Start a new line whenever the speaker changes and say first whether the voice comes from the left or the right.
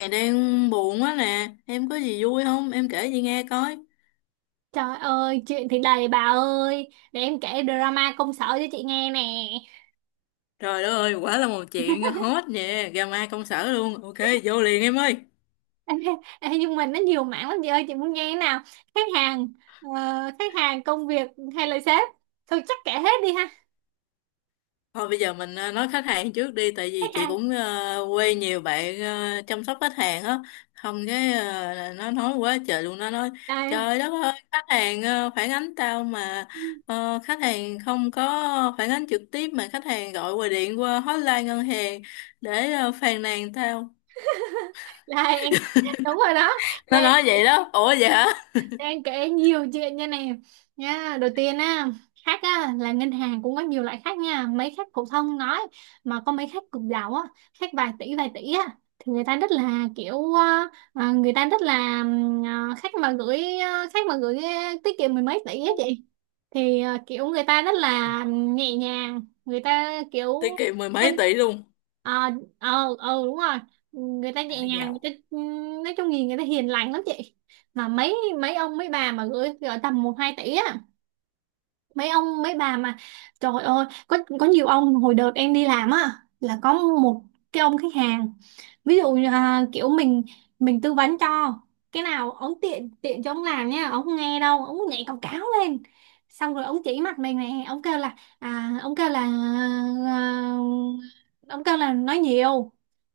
left: Mày đang buồn quá nè, em có gì vui không? Em kể chị nghe coi.
right: Trời ơi, chuyện thì đầy bà ơi. Để em kể drama công sở cho chị nghe nè.
left: Trời đất ơi, quả là một chuyện hot nè, drama công sở luôn. Ok, vô liền em ơi.
right: Ê, ê, nhưng mà nó nhiều mảng lắm chị ơi, chị muốn nghe thế nào? Khách hàng, ờ, khách hàng, công việc hay là sếp? Thôi chắc kể hết đi ha.
left: Thôi bây giờ mình nói khách hàng trước đi, tại vì
right: Khách
left: chị
right: hàng.
left: cũng quê nhiều bạn chăm sóc khách hàng á. Không cái là nó nói quá trời luôn, nó nói
right: Đây,
left: trời đất ơi, khách hàng phản ánh tao mà khách hàng không có phản ánh trực tiếp mà khách hàng gọi qua điện qua hotline ngân hàng để phàn nàn tao,
right: đây em, đúng rồi đó.
left: nó
right: Đây
left: nói vậy đó. Ủa vậy hả?
right: đang kể nhiều chuyện nha nè, nha đầu tiên á, khách á là ngân hàng cũng có nhiều loại khách nha, mấy khách phổ thông nói, mà có mấy khách cực giàu á, khách vài tỷ á thì người ta rất là kiểu người ta rất là khách mà gửi khách mà gửi tiết kiệm mười mấy tỷ á chị, thì kiểu người ta rất là nhẹ nhàng, người ta kiểu
left: Tiết kiệm mười
right: ờ
left: mấy tỷ luôn?
right: ờ ừ, đúng rồi, người ta
left: Phải
right: nhẹ
left: là
right: nhàng, người
left: giàu.
right: ta nói chung nhìn người ta hiền lành lắm chị. Mà mấy mấy ông mấy bà mà gửi gửi tầm một hai tỷ á, mấy ông mấy bà mà trời ơi, có nhiều ông hồi đợt em đi làm á là có một cái ông khách hàng, ví dụ như, à, kiểu mình tư vấn cho cái nào ông tiện tiện cho ông làm nha, ông không nghe đâu, ông nhảy cào cáo lên, xong rồi ông chỉ mặt mình nè, ông kêu là, ông kêu là, à, ông kêu là nói nhiều,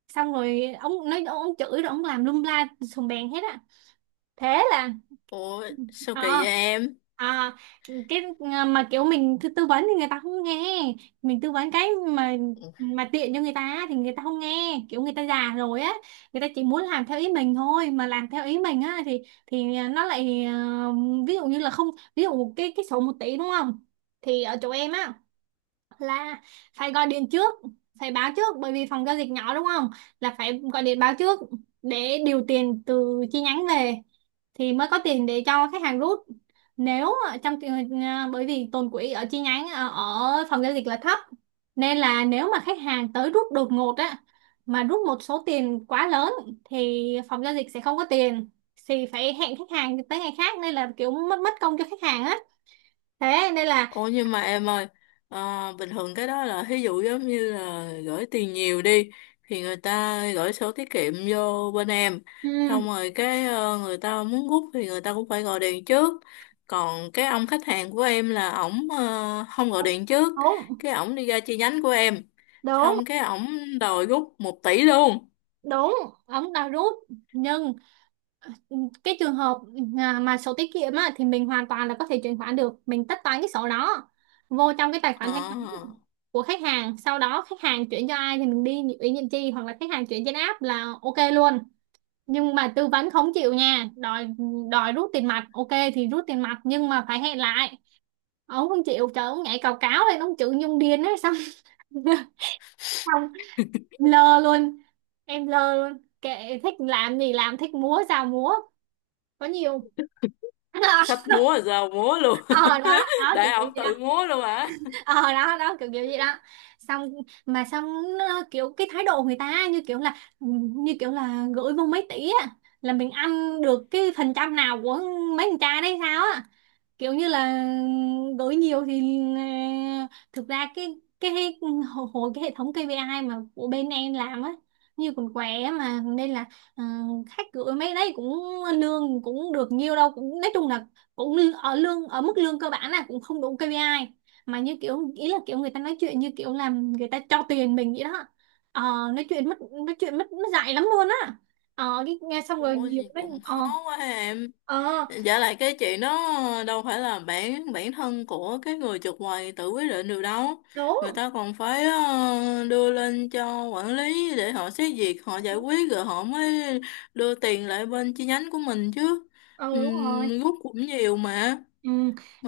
right: xong rồi ông nói ông chửi rồi ông làm lum la sùng bèn hết á. Thế là
left: Ủa sao kỳ vậy
right: à
left: em?
right: à cái, mà kiểu mình tư tư vấn thì người ta không nghe, mình tư vấn cái mà tiện cho người ta thì người ta không nghe, kiểu người ta già rồi á, người ta chỉ muốn làm theo ý mình thôi, mà làm theo ý mình á thì nó lại ví dụ như là không, ví dụ cái sổ một tỷ đúng không, thì ở chỗ em á là phải gọi điện trước, phải báo trước bởi vì phòng giao dịch nhỏ đúng không, là phải gọi điện báo trước để điều tiền từ chi nhánh về, thì mới có tiền để cho khách hàng rút. Nếu trong trường hợp, bởi vì tồn quỹ ở chi nhánh ở phòng giao dịch là thấp, nên là nếu mà khách hàng tới rút đột ngột á, mà rút một số tiền quá lớn thì phòng giao dịch sẽ không có tiền, thì phải hẹn khách hàng tới ngày khác, nên là kiểu mất mất công cho khách hàng á. Thế nên là
left: Ủa nhưng mà em ơi, bình thường cái đó là ví dụ giống như là gửi tiền nhiều đi thì người ta gửi sổ tiết kiệm vô bên em, xong
right: ừ,
left: rồi cái người ta muốn rút thì người ta cũng phải gọi điện trước. Còn cái ông khách hàng của em là ổng không gọi điện trước,
right: đúng
left: cái ổng đi ra chi nhánh của em,
right: đúng
left: xong cái ổng đòi rút một tỷ luôn.
right: đúng ống đã rút, nhưng Ừ, cái trường hợp mà sổ tiết kiệm á, thì mình hoàn toàn là có thể chuyển khoản được, mình tất toán cái sổ đó vô trong cái tài
left: Ờ.
right: khoản thanh toán của khách hàng, sau đó khách hàng chuyển cho ai thì mình đi ủy nhiệm chi hoặc là khách hàng chuyển trên app là ok luôn. Nhưng mà tư vấn không chịu nha, đòi đòi rút tiền mặt, ok thì rút tiền mặt, nhưng mà phải hẹn lại. Ông không chịu, trời, ông nhảy cào cáo lên, ông chữ nhung điên ấy, xong xong lơ luôn, em lơ luôn, kệ, thích làm gì làm, thích múa sao múa, có nhiều.
left: Thích múa giờ múa luôn.
right: Ờ đó đó, kiểu
left: Để
right: kiểu
left: ổng
right: gì đó.
left: tự múa luôn hả?
right: Ờ đó đó, kiểu kiểu gì đó. Xong mà xong, nó kiểu cái thái độ người ta như kiểu là, như kiểu là gửi vô mấy tỷ á là mình ăn được cái phần trăm nào của mấy con trai đấy sao á, kiểu như là đổi nhiều thì thực ra cái hệ- hồi hồi cái hệ thống KPI mà của bên em làm á, như còn què á, mà nên là ờ, khách gửi mấy đấy cũng lương cũng được nhiều đâu, cũng nói chung là cũng lư- ở lương ở mức lương cơ bản là cũng không đủ KPI. Mà như kiểu ý là kiểu người ta nói chuyện như kiểu làm người ta cho tiền mình vậy đó. Ờ, nói chuyện mất, nói chuyện mất mất dạy lắm luôn á. Ờ cái nghe xong rồi
left: Ủa
right: nhiều
left: gì
right: cái
left: cũng khó quá em.
right: ờ
left: Dạ lại cái chuyện đó đâu phải là bản bản thân của cái người chụp quầy tự quyết định được đâu. Người
right: đúng,
left: ta còn phải đưa lên cho quản lý để họ xét duyệt, họ giải quyết rồi họ mới đưa tiền lại bên chi nhánh của mình chứ.
right: ừ đúng rồi,
left: Rút cũng nhiều mà.
right: ừ.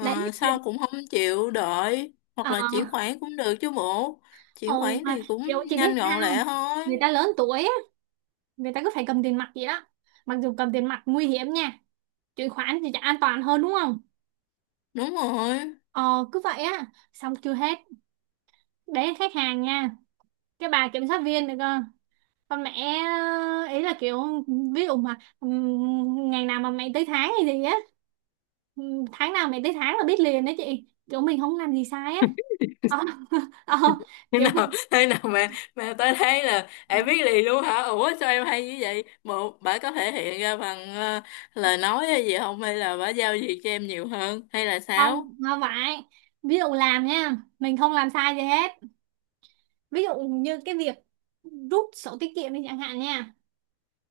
right: Đấy chị-
left: sao cũng không chịu đợi hoặc
right: ờ
left: là chuyển khoản cũng được chứ bộ,
right: ừ,
left: chuyển khoản
right: mà
left: thì cũng
right: kiểu chị biết
left: nhanh
right: sao
left: gọn
right: không?
left: lẹ thôi.
right: Người ta lớn tuổi á, người ta cứ phải cầm tiền mặt vậy đó. Mặc dù cầm tiền mặt nguy hiểm nha, chuyển khoản thì chả an toàn hơn đúng không.
left: Đúng rồi.
right: Ờ cứ vậy á, xong chưa hết. Đấy khách hàng nha. Cái bà kiểm sát viên được cơ, con mẹ ý là kiểu ví dụ mà ngày nào mà mày tới tháng hay gì á, tháng nào mày tới tháng là biết liền đó chị, kiểu mình không làm gì sai á. Ờ, ờ,
left: Thế
right: Kiểu
left: nào thế nào mà tôi thấy là em biết liền luôn hả? Ủa sao em hay như vậy? Một bà có thể hiện ra bằng lời nói hay gì không, hay là bà giao việc cho em nhiều hơn hay là
right: không
left: sao?
right: không phải, ví dụ làm nha, mình không làm sai gì hết, ví dụ như cái việc rút sổ tiết kiệm đi chẳng hạn nha,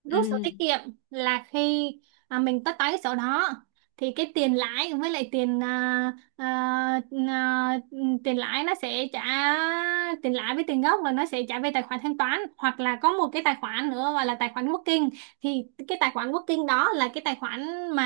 right: rút sổ tiết
left: Ừ.
right: kiệm là khi mình tất toán cái sổ đó thì cái tiền lãi với lại tiền à, tiền lãi nó sẽ trả, tiền lãi với tiền gốc là nó sẽ trả về tài khoản thanh toán hoặc là có một cái tài khoản nữa gọi là tài khoản working. Thì cái tài khoản working đó là cái tài khoản mà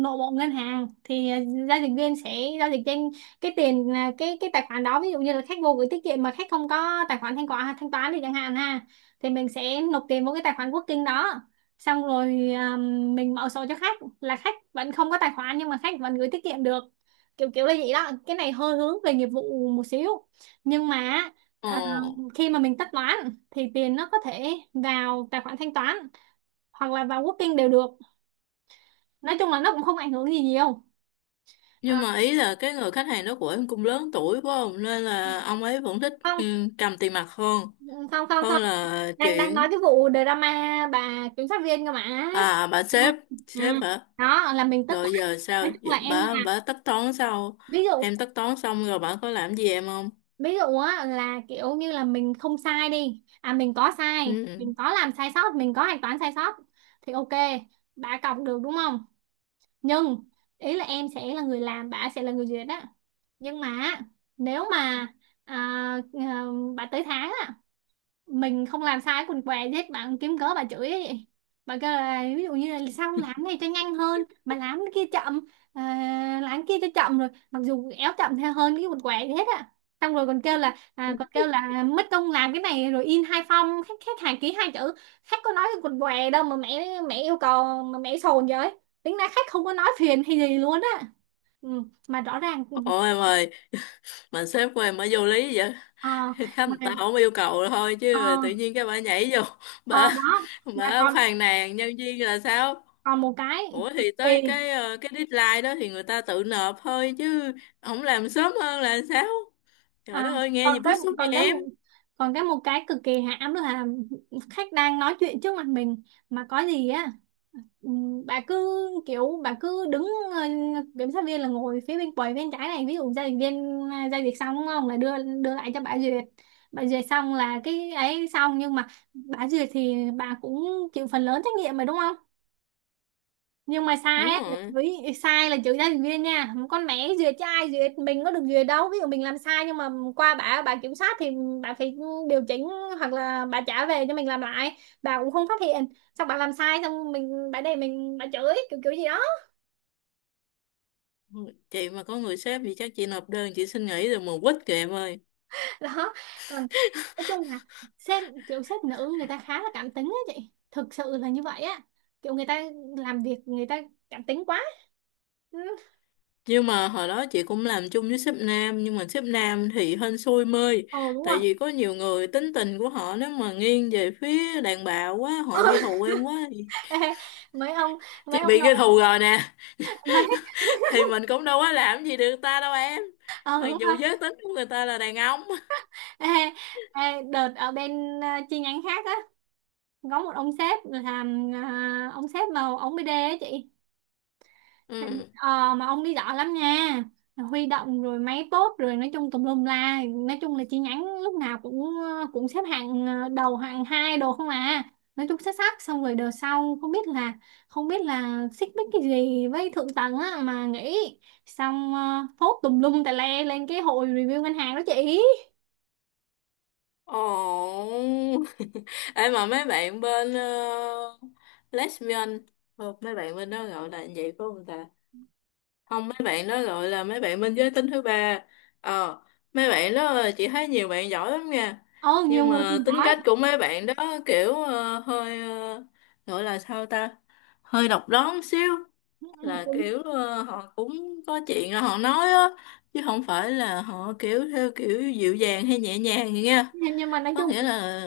right: nội bộ ngân hàng thì giao dịch viên sẽ giao dịch trên cái tiền cái tài khoản đó, ví dụ như là khách vô gửi tiết kiệm mà khách không có tài khoản thanh toán thì chẳng hạn ha, thì mình sẽ nộp tiền vào cái tài khoản Working đó, xong rồi mình mở sổ cho khách, là khách vẫn không có tài khoản nhưng mà khách vẫn gửi tiết kiệm được. Kiểu kiểu là vậy đó, cái này hơi hướng về nghiệp vụ một xíu. Nhưng mà
left: Ồ.
right: à, khi mà mình tất toán thì tiền nó có thể vào tài khoản thanh toán hoặc là vào Working đều được, nói chung là nó cũng không ảnh hưởng gì nhiều. À,
left: Nhưng mà ý là cái người khách hàng đó của em cũng lớn tuổi quá không, nên là ông ấy vẫn thích
right: không.
left: ừ, cầm tiền mặt hơn,
right: Ừ, không không không,
left: hơn là
right: đang đang nói
left: chuyển.
right: cái vụ drama bà kiểm sát viên cơ mà.
left: À bà
right: Ừ.
left: sếp,
right: Ừ.
left: sếp hả?
right: Đó là mình tất
left: Rồi
right: toán,
left: giờ
right: nói
left: sao?
right: chung
left: Giờ
right: là em là,
left: bà tất toán sao?
right: ví dụ,
left: Em tất toán xong rồi bà có làm gì em không?
right: ví dụ á là kiểu như là mình không sai đi, à mình có sai,
left: Ừ.
right: mình có làm sai sót, mình có hạch toán sai sót, thì ok bà cọc được đúng không, nhưng ý là em sẽ là người làm, bà sẽ là người duyệt á. Nhưng mà nếu mà à, à, bà tới tháng á, mình không làm sai quần què gì hết, bạn kiếm cớ bà chửi ấy vậy. Bà kêu là ví dụ như là sao không làm cái này cho nhanh hơn mà làm cái kia chậm, ờ, làm cái kia cho chậm rồi, mặc dù éo chậm theo hơn cái quần què gì hết á. Xong rồi còn kêu là, còn kêu là mất công làm cái này rồi in hai phong, khách khách hàng ký hai chữ, khách có nói cái quần què đâu mà mẹ mẹ yêu cầu mà mẹ sồn vậy. Tính ra khách không có nói phiền hay gì luôn á, ừ, mà rõ ràng ừ,
left: Ủa em ơi, mà sếp của em bà vô lý vậy?
right: ờ
left: Khách
right: mà
left: người ta không yêu cầu thôi
right: ờ
left: chứ tự nhiên cái bà nhảy vô,
right: ờ
left: bà
right: đó. Mà
left: bà
right: còn
left: phàn nàn nhân viên là sao?
right: còn một cái
left: Ủa thì tới
right: kỳ,
left: cái cái deadline đó thì người ta tự nộp thôi chứ, không làm sớm hơn là sao? Trời
right: À,
left: đất ơi nghe gì
right: còn
left: bức
right: cái
left: xúc vậy
right: còn cái
left: em?
right: một còn cái một cái cực kỳ hãm là khách đang nói chuyện trước mặt mình mà có gì á, bà cứ, kiểu bà cứ đứng ờ, kiểm sát viên là ngồi phía bên quầy bên trái này, ví dụ giao dịch viên giao dịch xong đúng không là đưa, đưa lại cho bà duyệt. Bà duyệt xong là cái ấy xong, nhưng mà bà duyệt thì bà cũng chịu phần lớn trách nhiệm mà đúng không, nhưng mà sai
left: Đúng
right: á là
left: rồi.
right: chửi, sai là chửi gia đình viên nha, con mẹ duyệt cho ai duyệt, mình có được duyệt đâu, ví dụ mình làm sai nhưng mà qua bà kiểm soát thì bà phải điều chỉnh hoặc là bà trả về cho mình làm lại, bà cũng không phát hiện, xong bà làm sai, xong mình bà để mình bà chửi kiểu kiểu gì đó.
left: Chị mà có người sếp thì chắc chị nộp đơn chị xin nghỉ rồi mà quýt kìa em ơi.
right: Đó, còn nói chung là sếp, kiểu sếp nữ người ta khá là cảm tính á chị, thực sự là như vậy á, kiểu người ta làm việc người ta cảm tính quá. Ừ.
left: Nhưng mà hồi đó chị cũng làm chung với sếp nam, nhưng mà sếp nam thì hên xui mơi,
right: Ồ đúng rồi.
left: tại vì có nhiều người tính tình của họ nếu mà nghiêng về phía đàn bà quá, họ ghi thù em quá thì,
right: Ê, mấy ông,
left: chị
right: mấy ông
left: bị ghi
right: nội,
left: thù rồi nè.
right: mấy
left: Thì mình cũng đâu có làm gì được ta đâu em,
right: ờ
left: mặc
right: đúng
left: dù
right: rồi.
left: giới tính của người ta là đàn ông.
right: Ê, ê, đợt ở bên chi nhánh khác á, có một ông sếp làm, ông sếp mà ông BD á chị,
left: Ừ.
right: ờ mà ông đi giỏi lắm nha, huy động rồi máy tốt rồi nói chung tùm lum la, nói chung là chi nhánh lúc nào cũng cũng xếp hạng đầu hạng hai đồ không à, nói chung xuất sắc. Xong rồi đợt sau không biết là, không biết là xích mích cái gì với thượng tầng á mà nghỉ, xong phốt tùm lum tà le lên cái hội review ngân hàng đó chị.
left: Ồ. Em mà mấy bạn bên lesbian, không mấy bạn bên đó gọi là như vậy phải không ta, không mấy bạn đó gọi là mấy bạn bên giới tính thứ ba, ờ, mấy bạn đó chị thấy nhiều bạn giỏi lắm nha.
right: Ờ nhiều
left: Nhưng
right: người
left: mà
right: cùng
left: tính
right: giỏi.
left: cách của mấy bạn đó kiểu gọi là sao ta, hơi độc đoán xíu,
right: Ừ,
left: là
right: cũng
left: kiểu họ cũng có chuyện rồi họ nói á, chứ không phải là họ kiểu theo kiểu dịu dàng hay nhẹ nhàng gì nha,
right: nhưng mà nói
left: có
right: chung,
left: nghĩa là,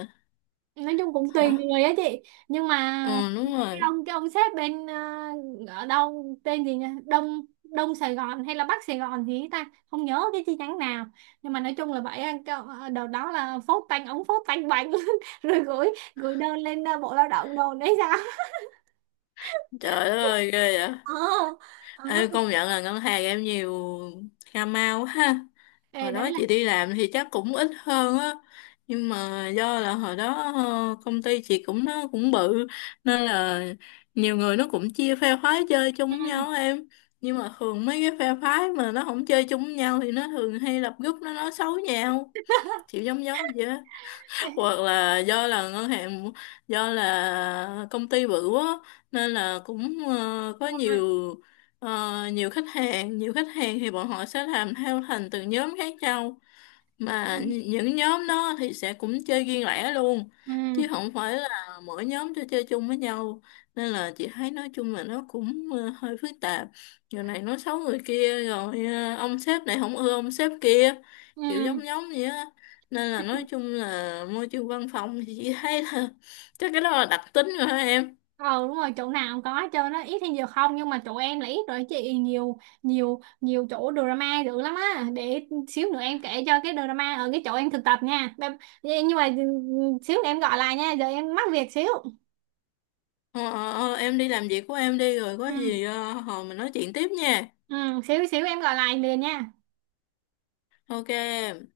right: nói chung cũng tùy
left: hả,
right: người á chị. Nhưng mà
left: ừ đúng
right: cái
left: rồi.
right: ông cái ông sếp bên ở đâu tên gì nhỉ, Đông, Đông Sài Gòn hay là Bắc Sài Gòn gì ấy ta, không nhớ cái chi nhánh nào, nhưng mà nói chung là vậy á, cái, đợt đó là phốt tanh ống phốt tanh bành rồi gửi, gửi đơn lên Bộ Lao động đồn đấy sao.
left: Trời đất ơi ghê vậy.
right: Ờ ờ.
left: Ê, công nhận là ngân hàng em nhiều cà mau ha.
right: Ê,
left: Hồi
right: đấy
left: đó
right: là
left: chị đi làm thì chắc cũng ít hơn á, nhưng mà do là hồi đó công ty chị cũng nó cũng bự, nên là nhiều người nó cũng chia phe phái chơi
right: ừ.
left: chung với nhau em. Nhưng mà thường mấy cái phe phái mà nó không chơi chung với nhau thì nó thường hay lập group nó nói xấu nhau, kiểu giống giống vậy.
right: Ê,
left: Hoặc là do là ngân hàng, do là công ty bự quá, nên là cũng có
right: đúng rồi.
left: nhiều nhiều khách hàng, nhiều khách hàng thì bọn họ sẽ làm theo thành từng nhóm khác nhau,
right: Ừ.
left: mà những nhóm đó thì sẽ cũng chơi riêng lẻ luôn,
right: Ừ.
left: chứ không phải là mỗi nhóm cho chơi chung với nhau. Nên là chị thấy nói chung là nó cũng hơi phức tạp, giờ này nói xấu người kia rồi ông sếp này không ưa ông sếp kia,
right: Ừ.
left: kiểu giống giống vậy á. Nên là nói chung là môi trường văn phòng thì chị thấy là chắc cái đó là đặc tính rồi hả em.
right: Ừ đúng rồi, chỗ nào cũng có hết trơn á, ít hay nhiều không, nhưng mà chỗ em là ít rồi chị, nhiều nhiều nhiều chỗ drama dữ lắm á. Để xíu nữa em kể cho cái drama ở cái chỗ em thực tập nha. Bye- nhưng mà ừ, xíu nữa em gọi lại nha, giờ em mắc việc xíu.
left: Ờ, em đi làm việc của em đi, rồi có
right: Ừ,
left: gì hồi mình nói chuyện tiếp nha.
right: ừ, xíu xíu em gọi lại liền nha.
left: Ok em.